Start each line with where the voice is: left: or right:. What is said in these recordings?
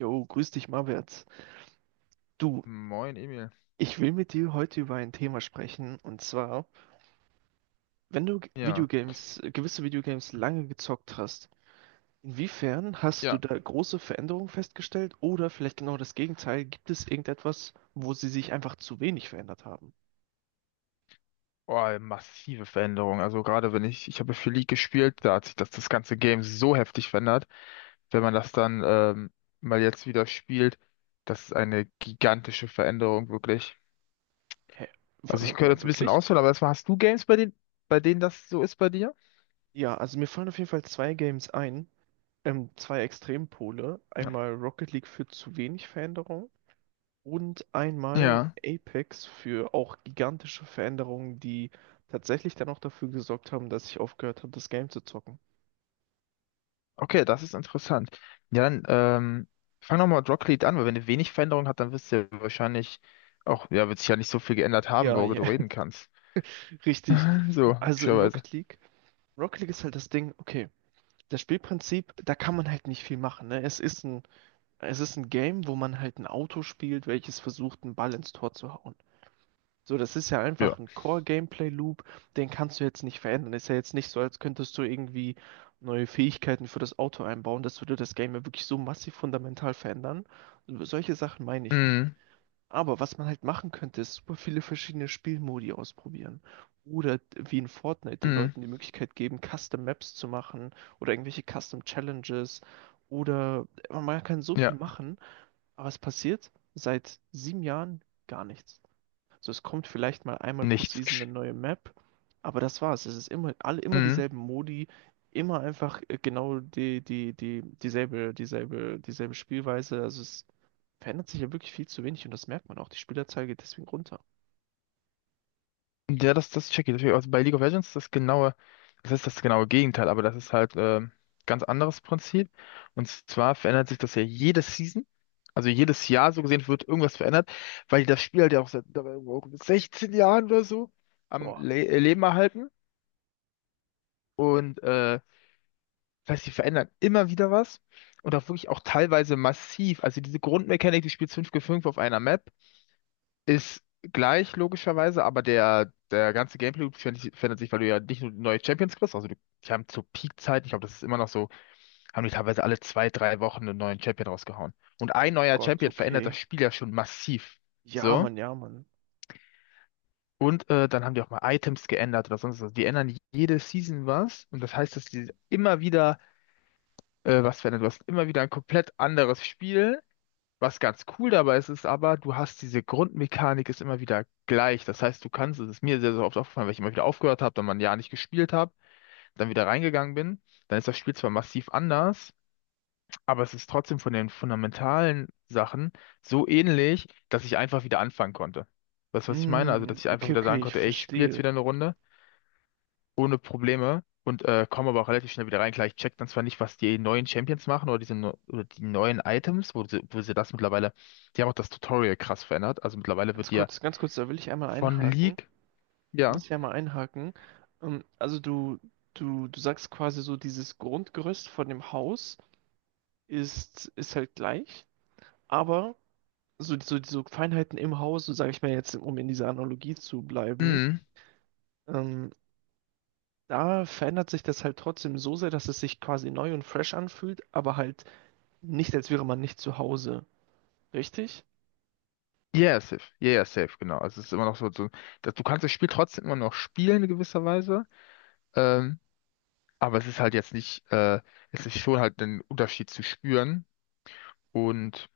right: Jo, grüß dich, Marwärts. Du,
left: Moin, Emil.
right: ich will mit dir heute über ein Thema sprechen, und zwar, wenn du
left: Ja,
right: Videogames, gewisse Videogames lange gezockt hast, inwiefern hast
left: ja.
right: du da große Veränderungen festgestellt oder vielleicht genau das Gegenteil? Gibt es irgendetwas, wo sie sich einfach zu wenig verändert haben?
left: Oh, massive Veränderung. Also gerade wenn ich habe für League gespielt, da hat sich das ganze Game so heftig verändert. Wenn man das dann mal jetzt wieder spielt, das ist eine gigantische Veränderung, wirklich.
right: Hä?
left: Also ich
right: Warte
left: könnte
right: mal,
left: jetzt ein bisschen
right: wirklich?
left: ausholen, aber erstmal hast du Games, bei denen das so ist bei dir?
right: Ja, also mir fallen auf jeden Fall zwei Games ein, zwei Extrempole.
left: Ja.
right: Einmal Rocket League führt zu wenig Veränderung, und einmal
left: Ja.
right: Apex für auch gigantische Veränderungen, die tatsächlich dann auch dafür gesorgt haben, dass ich aufgehört habe, das Game zu zocken.
left: Okay, das ist interessant. Ja, dann fang nochmal mit Rocket League an, weil wenn du wenig Veränderung hat, dann wirst du ja wahrscheinlich auch, ja, wird sich ja nicht so viel geändert haben,
right: Ja,
left: worüber
right: ja,
left: du reden kannst.
right: richtig.
left: So.
right: Also in Rocket League, Rocket League ist halt das Ding, okay, das Spielprinzip, da kann man halt nicht viel machen, ne? Es ist ein Game, wo man halt ein Auto spielt, welches versucht, einen Ball ins Tor zu hauen. So, das ist ja
left: Ja.
right: einfach ein Core-Gameplay-Loop, den kannst du jetzt nicht verändern. Ist ja jetzt nicht so, als könntest du irgendwie neue Fähigkeiten für das Auto einbauen. Das würde das Game ja wirklich so massiv fundamental verändern. Solche Sachen meine ich nicht.
left: Mhm.
right: Aber was man halt machen könnte, ist super viele verschiedene Spielmodi ausprobieren. Oder wie in Fortnite den
left: Mhm.
right: Leuten die Möglichkeit geben, Custom Maps zu machen oder irgendwelche Custom Challenges. Oder man kann so viel
left: Ja.
right: machen, aber es passiert seit sieben Jahren gar nichts. So, es kommt vielleicht mal einmal pro
left: Nichts.
right: Season eine neue Map, aber das war's. Es ist immer, alle immer
left: Mhm.
right: dieselben Modi, immer einfach genau dieselbe Spielweise. Also es verändert sich ja wirklich viel zu wenig und das merkt man auch. Die Spielerzahl geht deswegen runter.
left: Ja, das check ich. Deswegen, also bei League of Legends ist das ist das genaue Gegenteil, aber das ist halt ganz anderes Prinzip. Und zwar verändert sich das ja jede Season. Also jedes Jahr so gesehen wird irgendwas verändert, weil die das Spiel halt ja auch seit dabei auch mit 16 Jahren oder so am
right: Boah,
left: Le Leben erhalten. Und das heißt, die verändern immer wieder was. Und auch wirklich auch teilweise massiv. Also diese Grundmechanik, du spielst 5 gegen 5 auf einer Map ist gleich logischerweise, aber der ganze Gameplay-Loop verändert sich, weil du ja nicht nur neue Champions kriegst, also du, die haben zur Peak-Zeit, ich glaube, das ist immer noch so, haben die teilweise alle zwei, drei Wochen einen neuen Champion rausgehauen. Und ein neuer
right: Gott,
left: Champion verändert das
right: okay.
left: Spiel ja schon massiv.
right: Ja,
left: So.
right: Mann, ja, Mann.
left: Und dann haben die auch mal Items geändert oder sonst was. Die ändern jede Season was. Und das heißt, dass die immer wieder was verändern. Du hast immer wieder ein komplett anderes Spiel. Was ganz cool dabei ist, ist aber, du hast diese Grundmechanik ist immer wieder gleich. Das heißt, du kannst, es ist mir sehr, sehr oft aufgefallen, weil ich immer wieder aufgehört habe, dann mal ein Jahr nicht gespielt habe, dann wieder reingegangen bin, dann ist das Spiel zwar massiv anders, aber es ist trotzdem von den fundamentalen Sachen so ähnlich, dass ich einfach wieder anfangen konnte. Weißt du, was ich meine? Also, dass
right: Mm,
left: ich einfach
right: okay,
left: wieder sagen
right: okay, ich
left: konnte, ey, ich spiele jetzt
right: verstehe.
left: wieder eine Runde ohne Probleme und komme aber auch relativ schnell wieder rein. Klar, ich check dann zwar nicht, was die neuen Champions machen oder oder die neuen Items, wo sie das mittlerweile, die haben auch das Tutorial krass verändert. Also mittlerweile wird die ja
right: Ganz kurz, da will ich einmal
left: von
right: einhaken.
left: League,
right: Da
left: ja.
right: muss ich einmal einhaken. Also du sagst quasi so dieses Grundgerüst von dem Haus ist halt gleich, aber so Feinheiten im Haus, so sage ich mal jetzt, um in dieser Analogie zu bleiben,
left: Mhm.
right: ähm, da verändert sich das halt trotzdem so sehr, dass es sich quasi neu und fresh anfühlt, aber halt nicht, als wäre man nicht zu Hause. Richtig?
left: Yeah, safe. Yeah, yeah, safe, genau. Also es ist immer noch so, so dass du kannst das Spiel trotzdem immer noch spielen in gewisser Weise. Ähm, aber es ist halt jetzt nicht, es ist schon halt ein Unterschied zu spüren. Und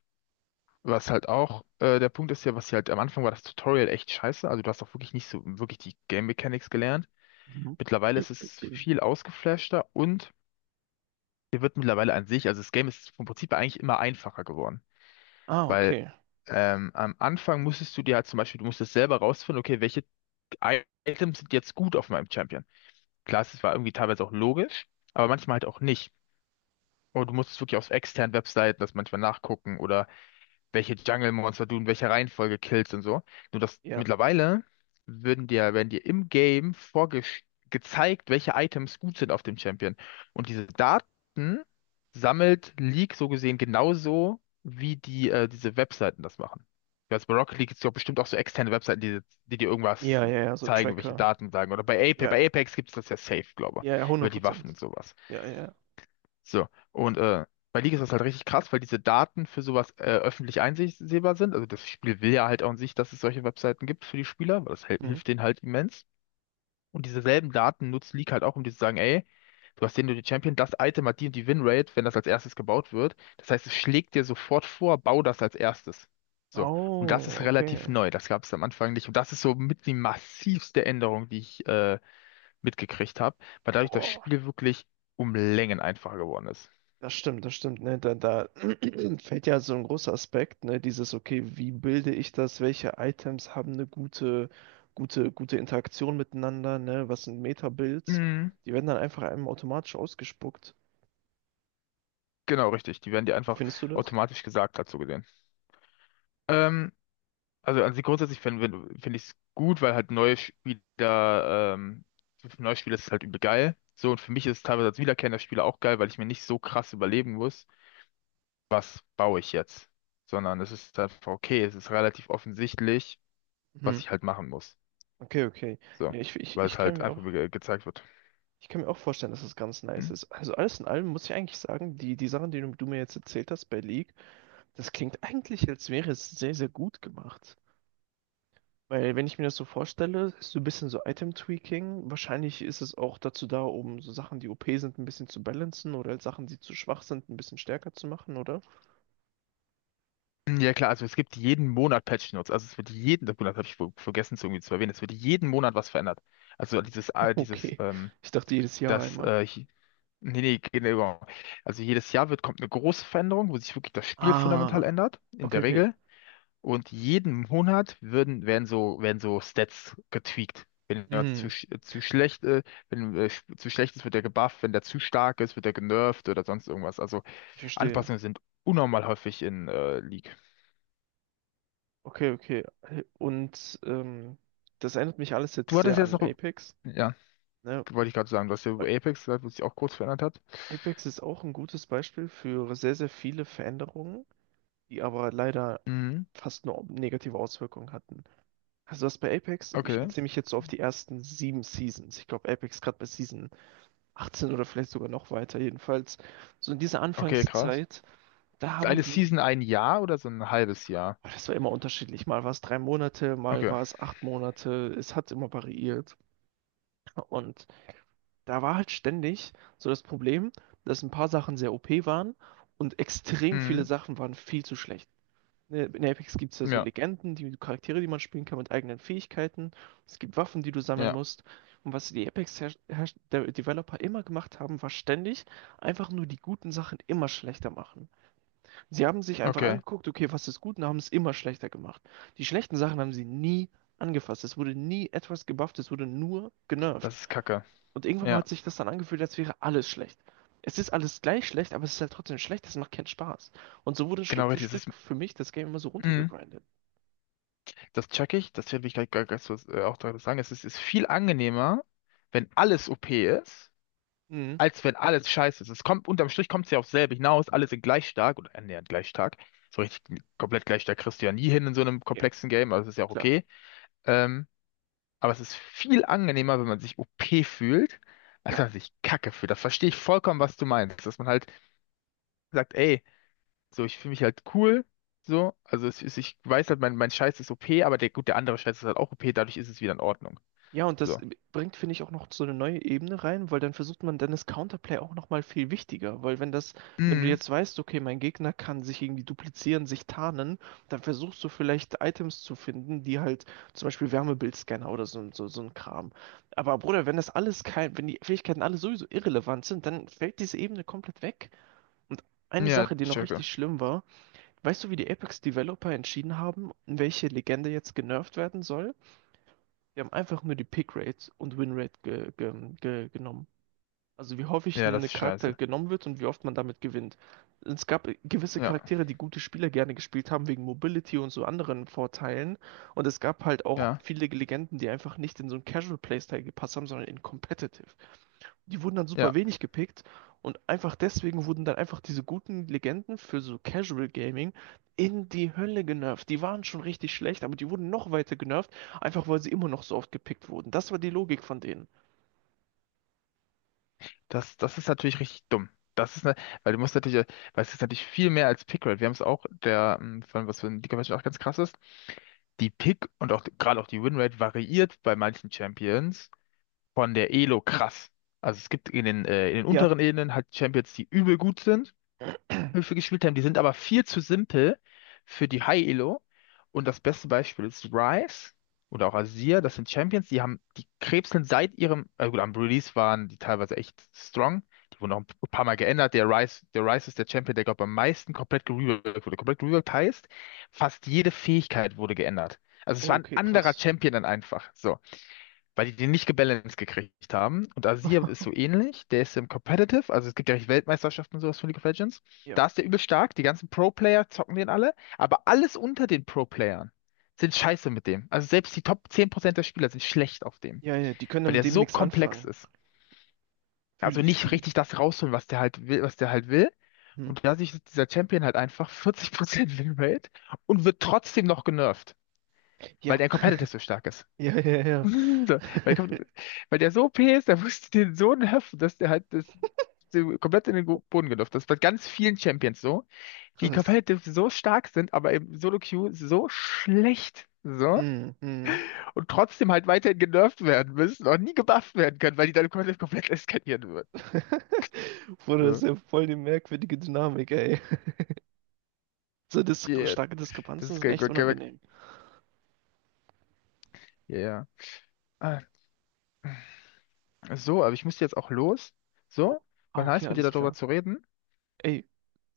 left: was halt auch der Punkt ist ja, was hier halt am Anfang war das Tutorial echt scheiße. Also du hast auch wirklich nicht so wirklich die Game Mechanics gelernt.
right: Mhm.
left: Mittlerweile ist es viel ausgeflashter und dir wird mittlerweile an sich, also das Game ist vom Prinzip her eigentlich immer einfacher geworden.
right: Ah,
left: Weil
right: okay.
left: am Anfang musstest du dir halt zum Beispiel, du musstest selber rausfinden, okay, welche Items sind jetzt gut auf meinem Champion. Klar, es war irgendwie teilweise auch logisch, aber manchmal halt auch nicht. Und du musstest wirklich auf externen Webseiten das manchmal nachgucken oder welche Jungle-Monster du in welcher Reihenfolge killst und so. Nur dass
right: Ja.
left: mittlerweile werden dir im Game gezeigt, welche Items gut sind auf dem Champion. Und diese Daten sammelt League so gesehen genauso, wie die, diese Webseiten das machen. Jetzt bei Rocket League gibt es ja bestimmt auch so externe Webseiten, die dir
right: Ja,
left: irgendwas
right: ja, ja, so
left: zeigen, welche
right: Tracker.
left: Daten sagen. Oder
right: Ja,
left: bei Apex gibt es das ja safe, glaube
right: ja, ja,
left: ich, über
right: hundert
left: die Waffen und
right: Prozent.
left: sowas.
right: Ja, ja.
left: So, und bei League ist das halt richtig krass, weil diese Daten für sowas öffentlich einsehbar sind. Also das Spiel will ja halt auch an sich, dass es solche Webseiten gibt für die Spieler, weil das
right: Hm.
left: hilft denen halt immens. Und diese selben Daten nutzt League halt auch, um dir zu sagen, ey, du hast den und den Champion, das Item hat die und die Winrate, wenn das als erstes gebaut wird. Das heißt, es schlägt dir sofort vor, bau das als erstes. So, und das
right: Oh,
left: ist relativ
right: okay.
left: neu, das gab es am Anfang nicht. Und das ist so mit die massivste Änderung, die ich mitgekriegt habe, weil dadurch das
right: Boah.
left: Spiel wirklich um Längen einfacher geworden ist.
right: Das stimmt, ne? Da fällt ja so ein großer Aspekt, ne? Dieses, okay, wie bilde ich das? Welche Items haben eine gute Interaktion miteinander, ne? Was sind Meta-Builds?
left: Mhm.
right: Die werden dann einfach einem automatisch ausgespuckt.
left: Genau, richtig. Die werden dir
right: Wie
left: einfach
right: findest du das?
left: automatisch gesagt, dazu gesehen. Ähm, also an sich grundsätzlich find ich es gut, weil halt für neue Spieler ist es halt übel geil. So, und für mich ist es teilweise als wiederkehrender Spieler auch geil, weil ich mir nicht so krass überlegen muss, was baue ich jetzt. Sondern es ist einfach okay, es ist relativ offensichtlich, was
right: Mhm.
left: ich halt machen muss.
right: Okay, okay.
left: So,
right: Ja,
left: weil es halt einfach ge gezeigt wird.
right: ich kann mir auch vorstellen, dass das ganz
left: Hm?
right: nice ist. Also alles in allem muss ich eigentlich sagen, die Sachen, die du mir jetzt erzählt hast bei League, das klingt eigentlich, als wäre es sehr, sehr gut gemacht. Weil wenn ich mir das so vorstelle, ist so ein bisschen so Item-Tweaking. Wahrscheinlich ist es auch dazu da, um so Sachen, die OP sind, ein bisschen zu balancen oder halt Sachen, die zu schwach sind, ein bisschen stärker zu machen, oder?
left: Ja klar, also es gibt jeden Monat Patch Notes. Also es wird Monat habe ich vergessen zu irgendwie zu erwähnen, es wird jeden Monat was verändert. Also dieses,
right: Okay. Ich dachte jedes Jahr
left: das,
right: einmal.
left: hi- nee, nee, genau. Also jedes Jahr wird, kommt eine große Veränderung, wo sich wirklich das Spiel fundamental
right: Ah.
left: ändert, in
right: Okay,
left: der
right: okay.
left: Regel. Und jeden Monat werden werden so Stats getweakt. Wenn jemand
right: Hm,
left: zu schlecht, wenn, sch- zu schlecht ist, wird er gebufft. Wenn der zu stark ist, wird er genervt oder sonst irgendwas. Also
right: ich verstehe.
left: Anpassungen sind unnormal häufig in, League.
right: Okay, okay. Und das erinnert mich alles
left: Du
right: jetzt
left: hattest
right: sehr
left: jetzt
right: an
left: noch,
right: Apex,
left: ja,
right: ne?
left: wollte ich gerade sagen, du hast ja über
right: Weil
left: Apex gesagt, was sich auch kurz verändert hat.
right: Apex ist auch ein gutes Beispiel für sehr, sehr viele Veränderungen, die aber leider
left: Mhm.
right: fast nur negative Auswirkungen hatten. Also das bei Apex, ich
left: Okay.
right: beziehe mich jetzt so auf die ersten sieben Seasons. Ich glaube, Apex gerade bei Season 18 oder vielleicht sogar noch weiter. Jedenfalls, so in dieser
left: Okay, krass.
right: Anfangszeit, da
left: Ist
right: haben
left: eine
right: die,
left: Season ein Jahr oder so ein halbes Jahr?
right: oh, das war immer unterschiedlich. Mal war es drei Monate, mal
left: Okay.
right: war es acht Monate. Es hat immer variiert. Und da war halt ständig so das Problem, dass ein paar Sachen sehr OP waren und extrem viele
left: Mhm.
right: Sachen waren viel zu schlecht. Ne, in Apex gibt es ja so
left: Ja,
right: Legenden, die Charaktere, die man spielen kann mit eigenen Fähigkeiten. Es gibt Waffen, die du sammeln
left: ja.
right: musst. Und was die Apex-Developer immer gemacht haben, war ständig einfach nur die guten Sachen immer schlechter machen. Sie haben sich einfach
left: Okay.
right: angeguckt, okay, was ist gut, und haben es immer schlechter gemacht. Die schlechten Sachen haben sie nie angefasst. Es wurde nie etwas gebufft, es wurde nur genervt.
left: Das ist Kacke.
right: Und irgendwann mal
left: Ja,
right: hat sich das dann angefühlt, als wäre alles schlecht. Es ist alles gleich schlecht, aber es ist halt trotzdem schlecht, es macht keinen Spaß. Und so wurde
left: genau richtig. Das
right: Stück
left: ist,
right: für mich das Game immer so
left: mhm.
right: runtergegrindet.
left: Das check ich. Das werde ich gleich so, auch dazu sagen. Es ist, ist viel angenehmer, wenn alles OP ist,
right: Mhm.
left: als wenn alles scheiße ist. Es kommt, unterm Strich kommt es ja aufs selbe hinaus, alle sind gleich stark oder annähernd gleich stark. So richtig komplett gleich stark kriegst du ja nie hin in so einem
right: Ja,
left: komplexen Game, aber das ist ja auch
right: klar.
left: okay. Ähm, aber es ist viel angenehmer, wenn man sich OP fühlt, als
right: Ja.
left: wenn man sich Kacke fühlt. Das verstehe ich vollkommen, was du
right: Ja,
left: meinst. Dass man halt sagt, ey, so, ich fühle mich halt cool. So, also es ist, ich weiß halt, mein Scheiß ist OP, aber der, gut, der andere Scheiß ist halt auch OP, dadurch ist es wieder in Ordnung.
right: ja, und das
left: So.
right: bringt, finde ich, auch noch so eine neue Ebene rein, weil dann versucht man, dann ist Counterplay auch nochmal viel wichtiger, weil wenn das, wenn du
left: Mhm.
right: jetzt weißt, okay, mein Gegner kann sich irgendwie duplizieren, sich tarnen, dann versuchst du vielleicht Items zu finden, die halt zum Beispiel Wärmebildscanner oder so ein Kram. Aber Bruder, wenn das alles kein, wenn die Fähigkeiten alle sowieso irrelevant sind, dann fällt diese Ebene komplett weg. Und eine
left: Ja,
right: Sache, die noch
left: checke.
right: richtig schlimm war, weißt du, wie die Apex-Developer entschieden haben, welche Legende jetzt genervt werden soll? Wir haben einfach nur die Pickrate und Winrate ge ge ge genommen. Also wie häufig
left: Ja, das
right: ein
left: ist
right: Charakter
left: scheiße.
right: genommen wird und wie oft man damit gewinnt. Es gab gewisse
left: Ja,
right: Charaktere, die gute Spieler gerne gespielt haben, wegen Mobility und so anderen Vorteilen. Und es gab halt auch
left: ja,
right: viele Legenden, die einfach nicht in so ein Casual Playstyle gepasst haben, sondern in Competitive, die wurden dann super
left: ja.
right: wenig gepickt und einfach deswegen wurden dann einfach diese guten Legenden für so Casual Gaming in die Hölle genervt. Die waren schon richtig schlecht, aber die wurden noch weiter genervt, einfach weil sie immer noch so oft gepickt wurden. Das war die Logik von denen.
left: Das ist natürlich richtig dumm. Das ist ne, weil du musst natürlich, weil es ist natürlich viel mehr als Pickrate. Wir haben es auch, von was für ein Liga auch ganz krass ist, die Pick und auch gerade auch die Winrate variiert bei manchen Champions von der Elo krass. Also es gibt in den
right: Ja.
left: unteren Ebenen halt Champions, die übel gut sind. Höfe gespielt haben. Die sind aber viel zu simpel für die High-Elo. Und das beste Beispiel ist Ryze oder auch Azir. Das sind Champions, die haben, die krebseln seit ihrem, gut, am Release waren die teilweise echt strong. Die wurden auch ein paar Mal geändert. Der Ryze ist der Champion, der, glaube ich am meisten komplett gereworkt wurde. Komplett gereworkt heißt, fast jede Fähigkeit wurde geändert. Also es
right: Oh,
left: war ein
right: okay,
left: anderer
right: krass.
left: Champion dann einfach. So, weil die den nicht gebalanced gekriegt haben. Und Azir ist so ähnlich, der ist im Competitive, also es gibt ja richtig Weltmeisterschaften und sowas von League of Legends.
right: Ja,
left: Da ist der übel stark, die ganzen Pro-Player zocken den alle, aber alles unter den Pro-Playern sind scheiße mit dem. Also selbst die Top 10% der Spieler sind schlecht auf dem,
right: ja, ja, die können dann
left: weil
right: mit
left: der
right: dem
left: so
right: nichts
left: komplex
right: anfangen.
left: ist.
right: Fühl
left: Also
right: ich,
left: nicht
right: fühl
left: richtig
right: ich.
left: das rausholen, was der halt will, was der halt will.
right: Hm?
left: Und da sich dieser Champion halt einfach 40% Winrate und wird trotzdem noch genervt, weil
right: Ja,
left: der im Competitive so stark ist.
right: ja, ja, ja.
left: So, weil, kommt, weil der so OP ist, der musste den so nerven, dass der halt das, so komplett in den Boden gelaufen ist. Das ist bei ganz vielen Champions so, die
right: Krass.
left: competitive so stark sind, aber im Solo-Queue so schlecht. So.
right: Hm, hm.
left: Und trotzdem halt weiterhin genervt werden müssen und nie gebufft werden können, weil die dann komplett eskalieren würden.
right: Bruder, das ist
left: So.
right: ja voll die merkwürdige Dynamik, ey. So dis
left: Yeah.
right: starke
left: Das
right: Diskrepanzen
left: ist
right: sind echt unangenehm.
left: ja, ja. Ah, so, aber ich muss jetzt auch los.
right: Oh.
left: So,
right: Ah,
left: war
right: okay,
left: nice mit dir
right: alles
left: darüber
right: klar.
left: zu reden.
right: Ey,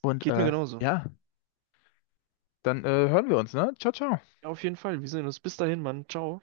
left: Und
right: geht mir genauso.
left: ja, dann hören wir uns, ne? Ciao, ciao.
right: Ja, auf jeden Fall. Wir sehen uns. Bis dahin, Mann. Ciao.